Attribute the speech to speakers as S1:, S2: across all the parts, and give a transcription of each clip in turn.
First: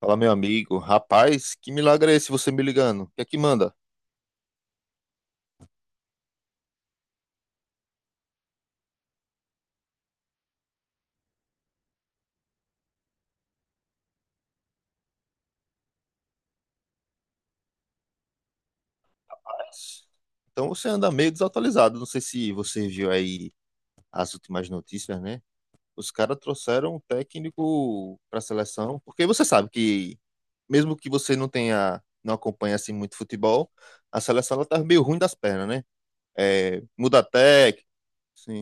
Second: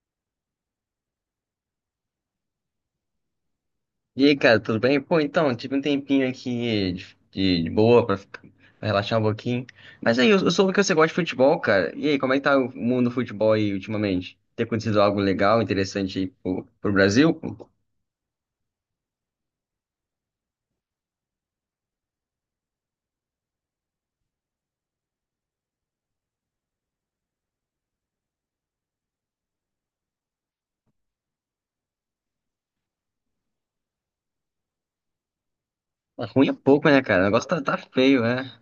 S1: Fala, meu amigo. Rapaz, que milagre é esse você me ligando? O que é que manda?
S2: E aí, cara, tudo bem? Pô, então, tive um tempinho aqui de boa pra, pra relaxar um pouquinho. Mas aí, eu soube que você gosta de futebol, cara. E aí, como é que tá o mundo do futebol aí ultimamente? Tem acontecido algo legal, interessante aí pro Brasil?
S1: Rapaz, então você anda meio desatualizado. Não sei se você viu aí as últimas notícias, né? Os caras trouxeram um técnico para a seleção, porque você sabe que, mesmo que você não tenha, não acompanhe assim muito futebol, a seleção ela tá meio ruim das pernas, né?
S2: Mas ruim é
S1: É,
S2: pouco, né, cara? O negócio tá feio, né?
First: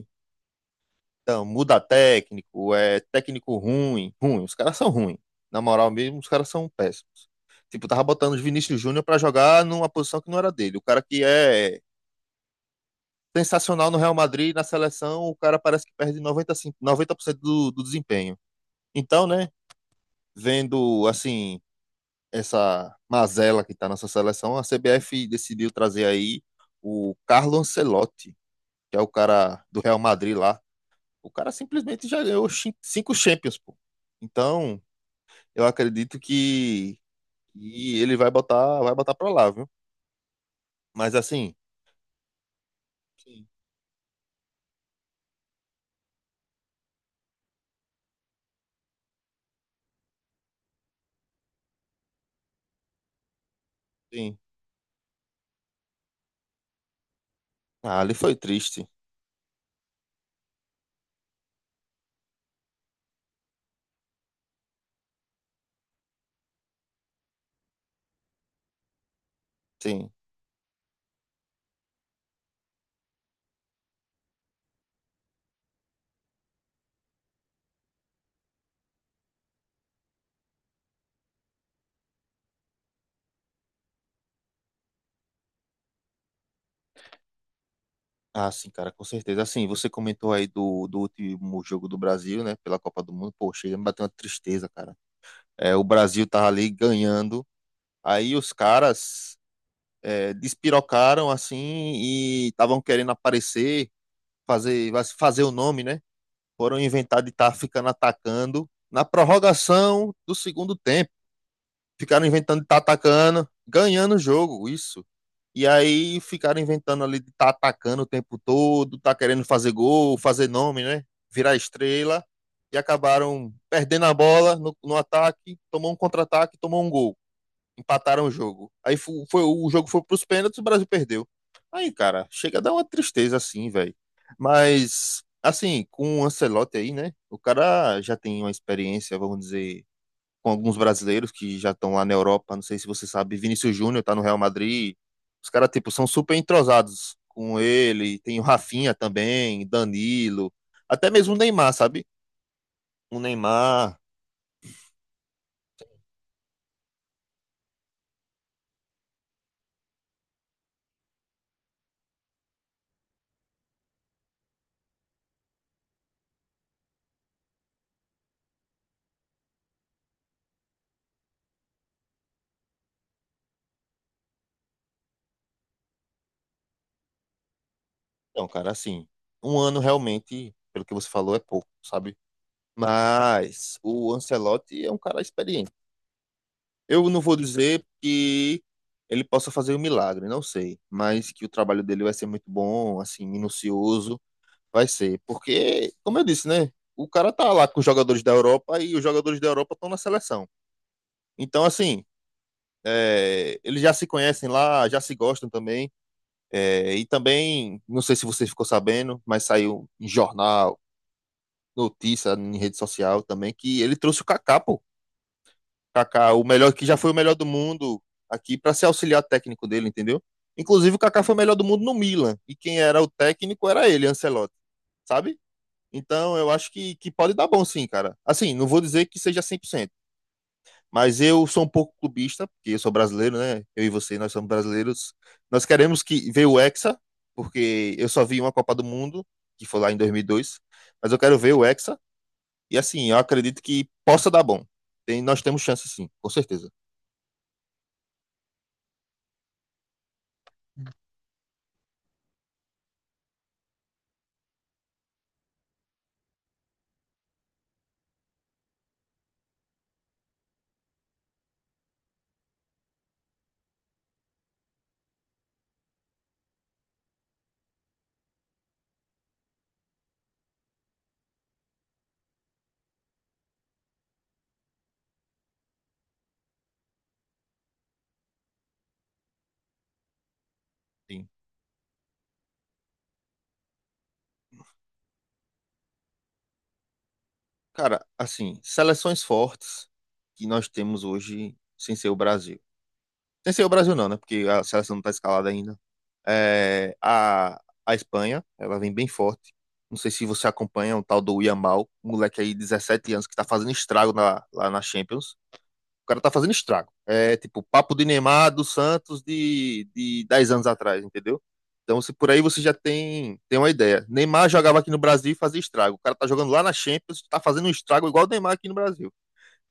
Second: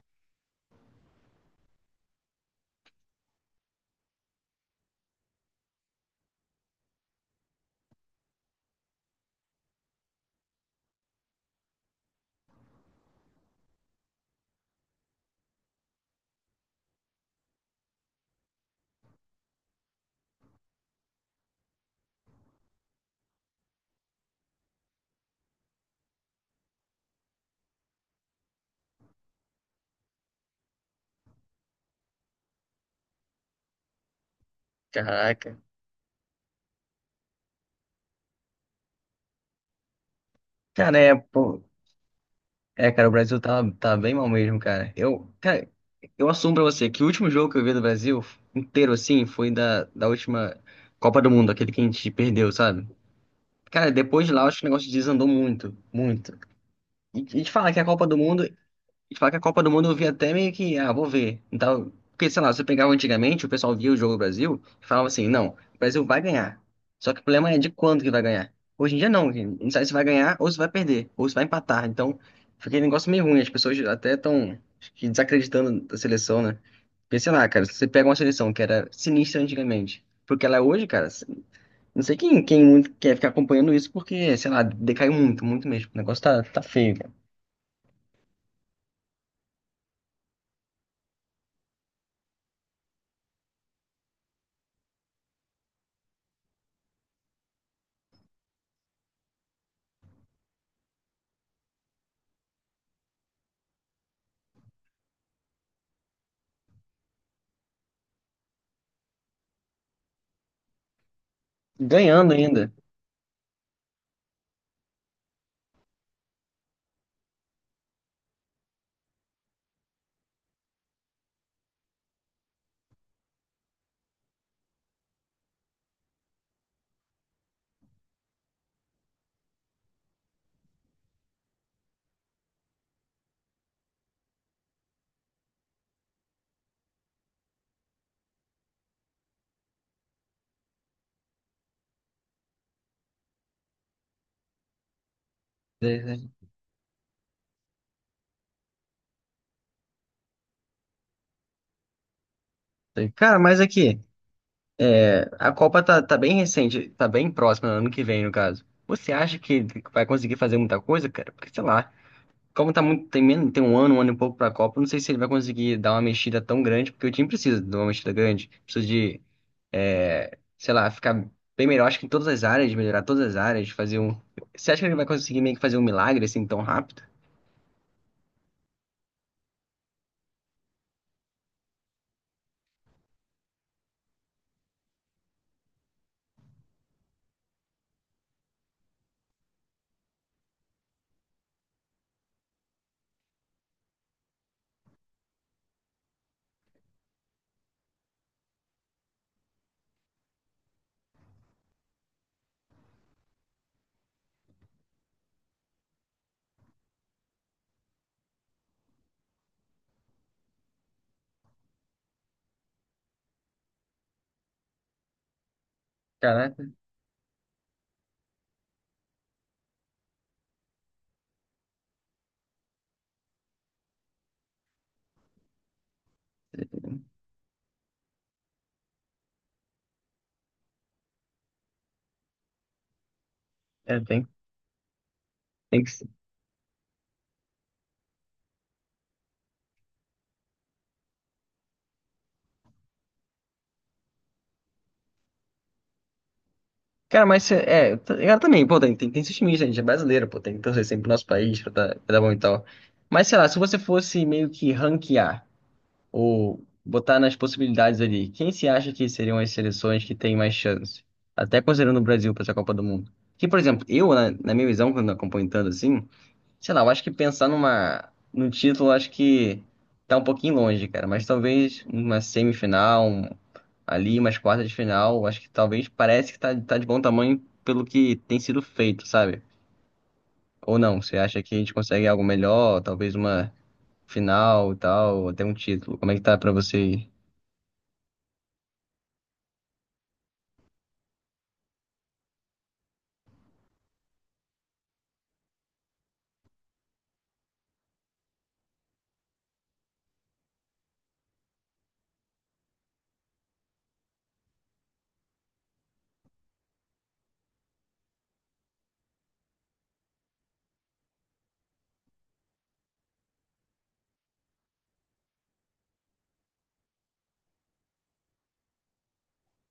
S1: então, muda técnico, é técnico ruim, ruim, os caras são ruins. Na moral mesmo, os caras são péssimos. Tipo, tava botando o Vinícius Júnior pra jogar numa posição que não era dele. O cara que é sensacional no Real Madrid, na seleção, o cara parece que perde 90, 90% do desempenho. Então, né, vendo assim essa mazela que tá nessa seleção, a CBF decidiu trazer aí o Carlo Ancelotti, que é o cara do Real Madrid lá. O cara simplesmente já ganhou cinco Champions, pô. Então,
S2: Caraca.
S1: eu acredito que, que ele vai botar pra lá, viu?
S2: Cara, é,
S1: Mas assim,
S2: pô. É, cara, o Brasil
S1: sim,
S2: tá bem mal mesmo, cara. Eu, cara, eu assumo pra você que o último jogo que eu vi do Brasil inteiro, assim, foi da última Copa do Mundo, aquele que a gente perdeu, sabe? Cara, depois de
S1: sim.
S2: lá, eu acho que o negócio desandou muito, muito. E te falar que a
S1: Ah,
S2: Copa
S1: ali
S2: do
S1: foi
S2: Mundo, e
S1: triste.
S2: te falar que a Copa do Mundo eu vi até meio que, ah, vou ver. Então, porque, sei lá, você pegava antigamente, o pessoal via o jogo do Brasil e falava assim, não, o Brasil vai ganhar. Só que o problema é de quando que vai ganhar. Hoje em dia não, que não sabe se vai
S1: Sim.
S2: ganhar ou se vai perder, ou se vai empatar. Então, fica um negócio meio ruim, as pessoas até estão desacreditando da seleção, né? Porque, sei lá, cara, se você pega uma seleção que era sinistra antigamente, porque ela é hoje, cara. Não sei quem muito quer ficar acompanhando isso, porque, sei lá, decaiu muito, muito mesmo. O negócio tá feio, cara.
S1: Ah, sim, cara, com certeza. Assim, você comentou aí do último jogo do Brasil, né? Pela Copa do Mundo. Pô, chega, me bateu uma tristeza, cara. É, o Brasil tava ali ganhando. Aí os caras despirocaram, assim, e estavam querendo aparecer, fazer, fazer o nome, né? Foram inventar de estar tá ficando atacando na prorrogação do segundo tempo. Ficaram
S2: Ganhando
S1: inventando de
S2: ainda.
S1: estar tá atacando, ganhando o jogo, isso. E aí ficaram inventando ali de estar tá atacando o tempo todo, tá querendo fazer gol, fazer nome, né? Virar estrela. E acabaram perdendo a bola no ataque, tomou um contra-ataque, tomou um gol, empataram o jogo. Aí foi, o jogo foi pros pênaltis, e o Brasil perdeu. Aí, cara, chega a dar uma tristeza assim, velho. Mas, assim, com o Ancelotti aí, né? O cara já tem uma experiência, vamos dizer, com alguns brasileiros que já estão lá na Europa. Não sei se você sabe, Vinícius Júnior tá no Real Madrid. Os caras, tipo, são
S2: É,
S1: super entrosados com ele. Tem o Rafinha também, Danilo. Até mesmo o Neymar, sabe?
S2: é.
S1: O
S2: Cara, mas aqui,
S1: Neymar.
S2: é, a Copa tá bem recente, tá bem próxima, ano que vem, no caso. Você acha que vai conseguir fazer muita coisa, cara? Porque, sei lá, como tá muito, tem, tem um ano e pouco pra Copa, eu não sei se ele vai conseguir dar uma mexida tão grande, porque o time precisa de uma mexida grande. Precisa de, é, sei lá, ficar bem melhor, acho que em todas as áreas, melhorar todas as áreas, fazer um. Você acha que ele vai conseguir meio que fazer um milagre assim tão rápido?
S1: Então, cara, assim, um ano realmente, pelo que você falou, é pouco, sabe? Mas o Ancelotti é um cara experiente. Eu não vou dizer que ele possa fazer um milagre, não sei. Mas que o trabalho dele vai ser muito bom, assim, minucioso, vai ser. Porque, como eu disse, né? O cara tá lá com os jogadores da Europa e os jogadores da Europa estão na seleção. Então, assim, é, eles já se conhecem lá, já se gostam também. É, e também, não sei se você ficou sabendo, mas saiu em jornal, notícia, em rede social também, que ele trouxe o Kaká, pô. Kaká, o
S2: Caraca,
S1: melhor que já foi o melhor do mundo, aqui para ser auxiliar técnico dele, entendeu? Inclusive o Kaká foi o melhor do mundo no Milan e quem era o técnico era ele, Ancelotti, sabe? Então eu acho que pode dar bom sim, cara. Assim, não vou dizer que seja 100%, mas eu sou um pouco clubista, porque eu sou brasileiro, né? Eu e
S2: é,
S1: você,
S2: tem,
S1: nós somos brasileiros. Nós
S2: tem que
S1: queremos
S2: ser.
S1: que ver o Hexa, porque eu só vi uma Copa do Mundo, que foi lá em 2002, mas eu quero ver o Hexa e assim, eu acredito que possa dar bom. Tem, nós temos chance sim, com certeza.
S2: Cara, mas é, eu também, pô, tem esse time, gente, é brasileiro, pô, tem que torcer sempre pro nosso país pra dar bom e tal. Mas sei lá, se você fosse meio que ranquear, ou botar nas possibilidades ali, quem se acha que seriam as seleções que têm mais chance? Até considerando o Brasil para essa Copa do Mundo. Que, por exemplo, eu, na minha visão, quando acompanho tanto assim, sei lá, eu acho que pensar num título, eu acho que tá um pouquinho longe, cara. Mas talvez uma semifinal, ali, umas quartas de final, eu acho que talvez parece que tá de bom tamanho pelo que tem sido feito, sabe? Ou não, você
S1: Sim.
S2: acha que a gente consegue algo melhor, talvez uma final e tal, ou até um título? Como é que tá pra você? Aí?
S1: Cara, assim, seleções fortes que nós temos hoje sem ser o Brasil. Sem ser o Brasil não, né? Porque a seleção não tá escalada ainda. É, a Espanha, ela vem bem forte. Não sei se você acompanha o tal do Yamal, um moleque aí de 17 anos que tá fazendo estrago lá na Champions. O cara tá fazendo estrago. É tipo papo de Neymar do Santos de 10 anos atrás, entendeu? Então, se por aí você já tem, tem uma ideia. Neymar jogava aqui no Brasil e fazia estrago. O cara tá jogando lá na Champions, tá fazendo um estrago igual o Neymar aqui no Brasil.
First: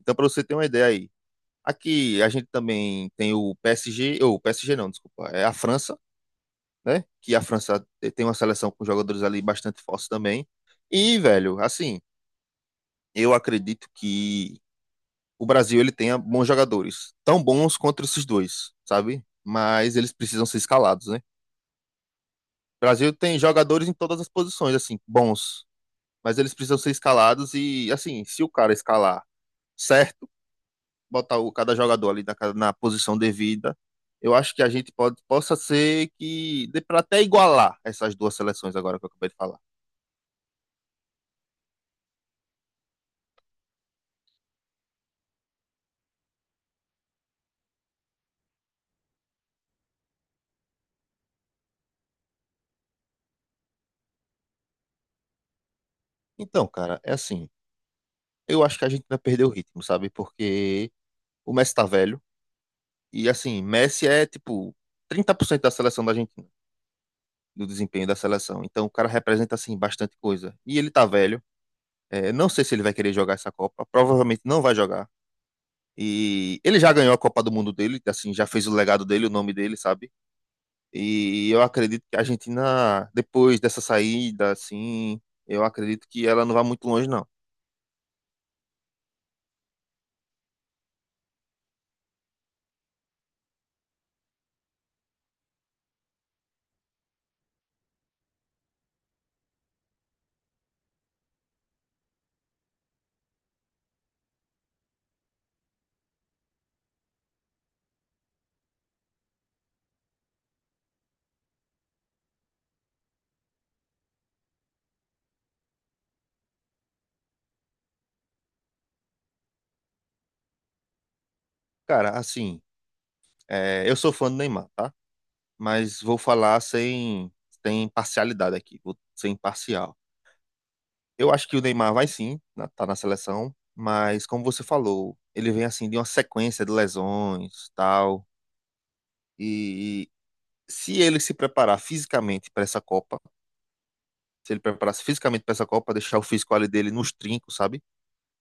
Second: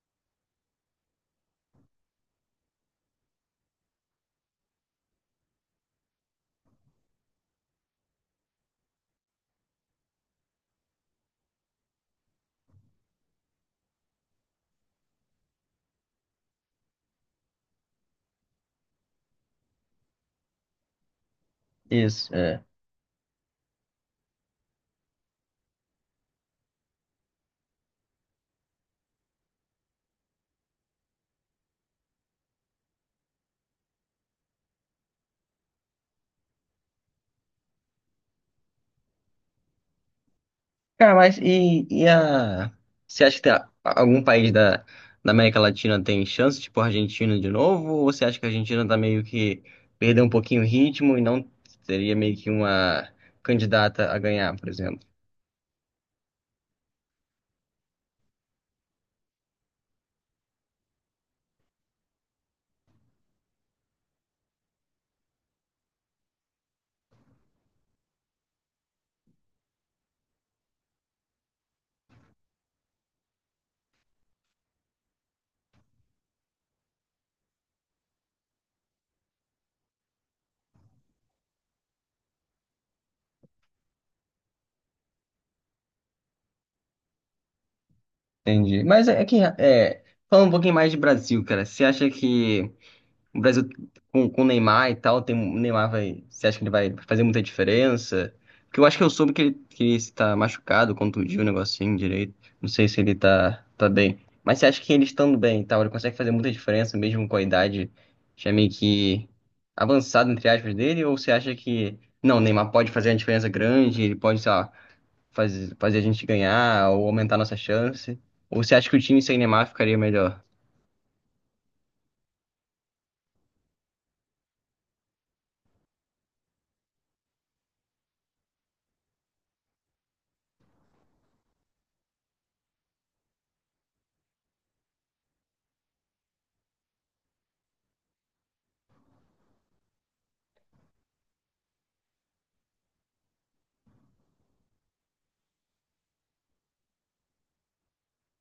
S1: Então, para você ter uma ideia aí. Aqui a gente também tem o PSG, ou PSG não, desculpa, é a França, né? Que a França tem uma seleção com jogadores ali bastante fortes também. E, velho, assim, eu acredito que o Brasil ele tenha bons jogadores, tão bons quanto esses dois, sabe? Mas eles precisam ser escalados, né?
S2: Isso, é.
S1: O Brasil tem jogadores em todas as posições, assim, bons, mas eles precisam ser escalados e, assim, se o cara escalar certo, botar cada jogador ali na posição devida, eu acho que a gente pode, possa ser que dê para até igualar essas duas seleções agora que eu acabei de falar.
S2: Cara, mas e a. Você acha que tem algum país da, da América Latina tem chance, tipo a Argentina de novo? Ou você acha que a Argentina tá meio que perdeu um pouquinho o ritmo e não seria meio que uma candidata a ganhar, por exemplo?
S1: Então, cara, é assim, eu acho que a gente vai perder o ritmo, sabe? Porque o Messi tá velho. E assim, Messi é tipo 30% da seleção da Argentina, do desempenho da seleção. Então o cara representa assim bastante coisa. E ele tá velho. É, não sei se ele vai querer jogar essa Copa. Provavelmente não vai jogar. E ele já ganhou a Copa do Mundo dele, assim, já fez o legado dele, o nome dele, sabe? E eu acredito que a Argentina, depois dessa saída, assim, eu acredito que ela não vai muito longe, não.
S2: Entendi. Mas é que. É, falando um pouquinho mais de Brasil, cara, você acha que. O Brasil com o Neymar e tal, tem, o Neymar vai. Você acha que ele vai fazer muita diferença? Porque eu acho que eu soube que ele está machucado, contundiu o negocinho direito. Não sei se ele tá bem. Mas você acha que ele estando bem e tal, ele consegue fazer muita diferença mesmo com a idade já meio que avançada, entre aspas, dele? Ou você acha que. Não, o Neymar pode fazer uma diferença grande, ele pode, sei lá, fazer, fazer a gente ganhar ou aumentar a nossa chance? Ou você acha que o time sem Neymar ficaria melhor?
S1: Cara, assim, é, eu sou fã do Neymar, tá? Mas vou falar sem parcialidade aqui, vou ser imparcial. Eu acho que o Neymar vai sim, tá na seleção, mas como você falou, ele vem assim de uma sequência de lesões, tal, e, se ele se preparar fisicamente para essa Copa, se ele preparasse fisicamente para essa Copa, deixar o físico ali dele nos trincos, sabe?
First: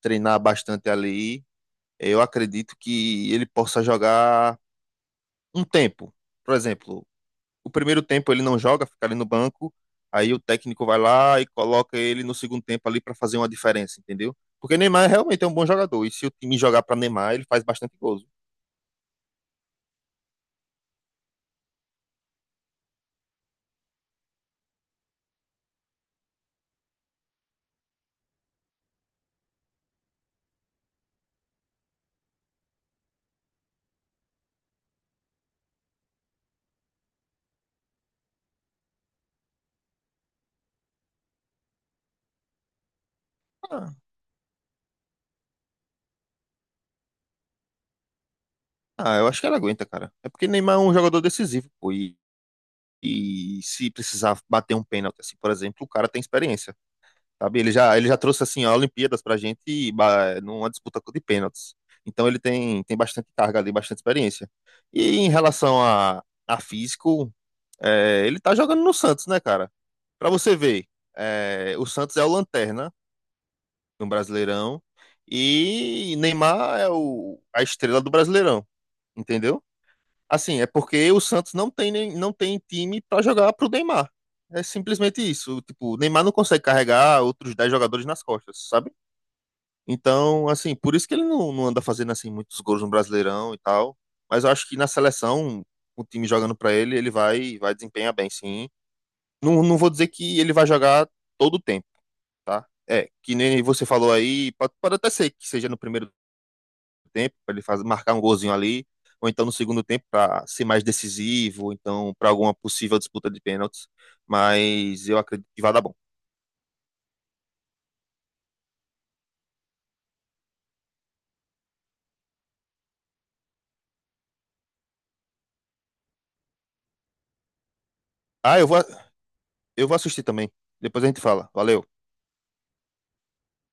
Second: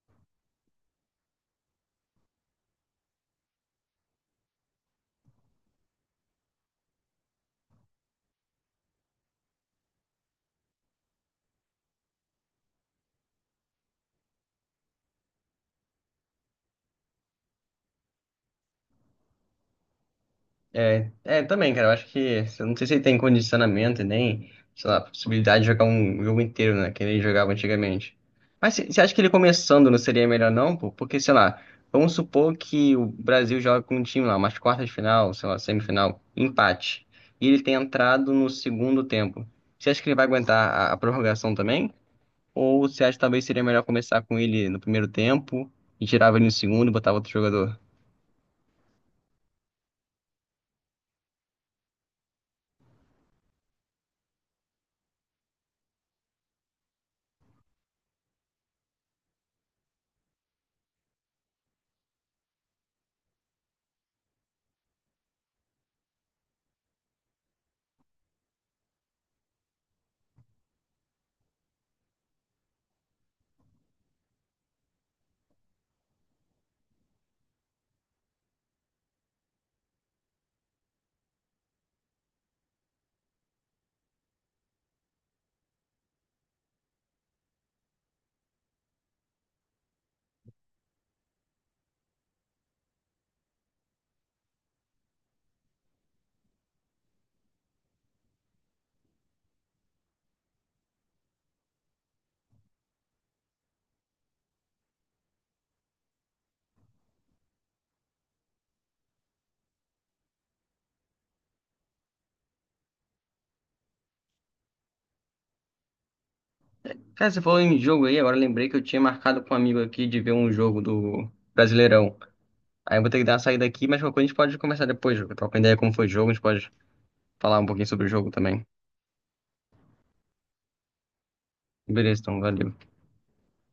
S1: Treinar bastante ali, eu acredito que ele possa jogar um tempo. Por exemplo, o primeiro tempo ele não joga, fica ali no banco, aí o técnico vai lá e coloca ele no segundo tempo ali para fazer uma diferença, entendeu? Porque Neymar realmente é um bom jogador, e se o time jogar para Neymar, ele faz bastante gols.
S2: É, é, também, cara, eu acho que, eu não sei se ele tem condicionamento e nem, sei lá, possibilidade de jogar um jogo inteiro, né, que ele jogava antigamente. Mas você acha que ele começando não seria melhor não, pô? Porque, sei lá, vamos supor que o Brasil joga com um time lá, umas quartas de final, sei lá, semifinal, empate, e ele tem entrado no segundo tempo. Você acha que ele vai aguentar a prorrogação também? Ou você acha que talvez seria melhor
S1: Ah,
S2: começar com ele no primeiro tempo e tirava ele no segundo e botava outro jogador?
S1: eu acho que ele aguenta, cara. É porque Neymar é um jogador decisivo, pô, e se precisar bater um pênalti, assim, por exemplo, o cara tem experiência. Sabe? Ele já trouxe assim a Olimpíadas pra gente e, numa disputa de pênaltis. Então ele tem bastante carga ali, bastante experiência. E em relação a físico, é, ele tá jogando no Santos, né, cara? Pra você ver, é, o Santos é o lanterna no Brasileirão e Neymar é o, a estrela do Brasileirão, entendeu? Assim, é porque o Santos não tem time para jogar pro Neymar. É simplesmente isso. Tipo, o Neymar não consegue carregar outros 10 jogadores nas costas, sabe? Então, assim, por isso que ele não anda fazendo assim muitos gols no Brasileirão e tal. Mas eu acho que na seleção, o time jogando para ele, ele vai desempenhar bem, sim. Não, não vou dizer que ele vai jogar todo o tempo, tá? É, que nem você falou aí, pode até ser que seja no primeiro tempo, para ele fazer, marcar um golzinho ali, ou então no segundo tempo para ser mais decisivo, ou então para alguma possível disputa de pênaltis. Mas eu acredito que vai dar bom.
S2: Cara, você falou em jogo aí, agora eu lembrei que eu tinha marcado com um amigo aqui de ver um jogo do Brasileirão. Aí eu vou ter que dar uma saída aqui, mas qualquer coisa a gente pode conversar depois, jogo. Troca ideia como foi o jogo, a gente pode falar um pouquinho sobre o jogo
S1: Ah,
S2: também.
S1: eu vou assistir também. Depois a gente fala. Valeu.
S2: Beleza, então, valeu.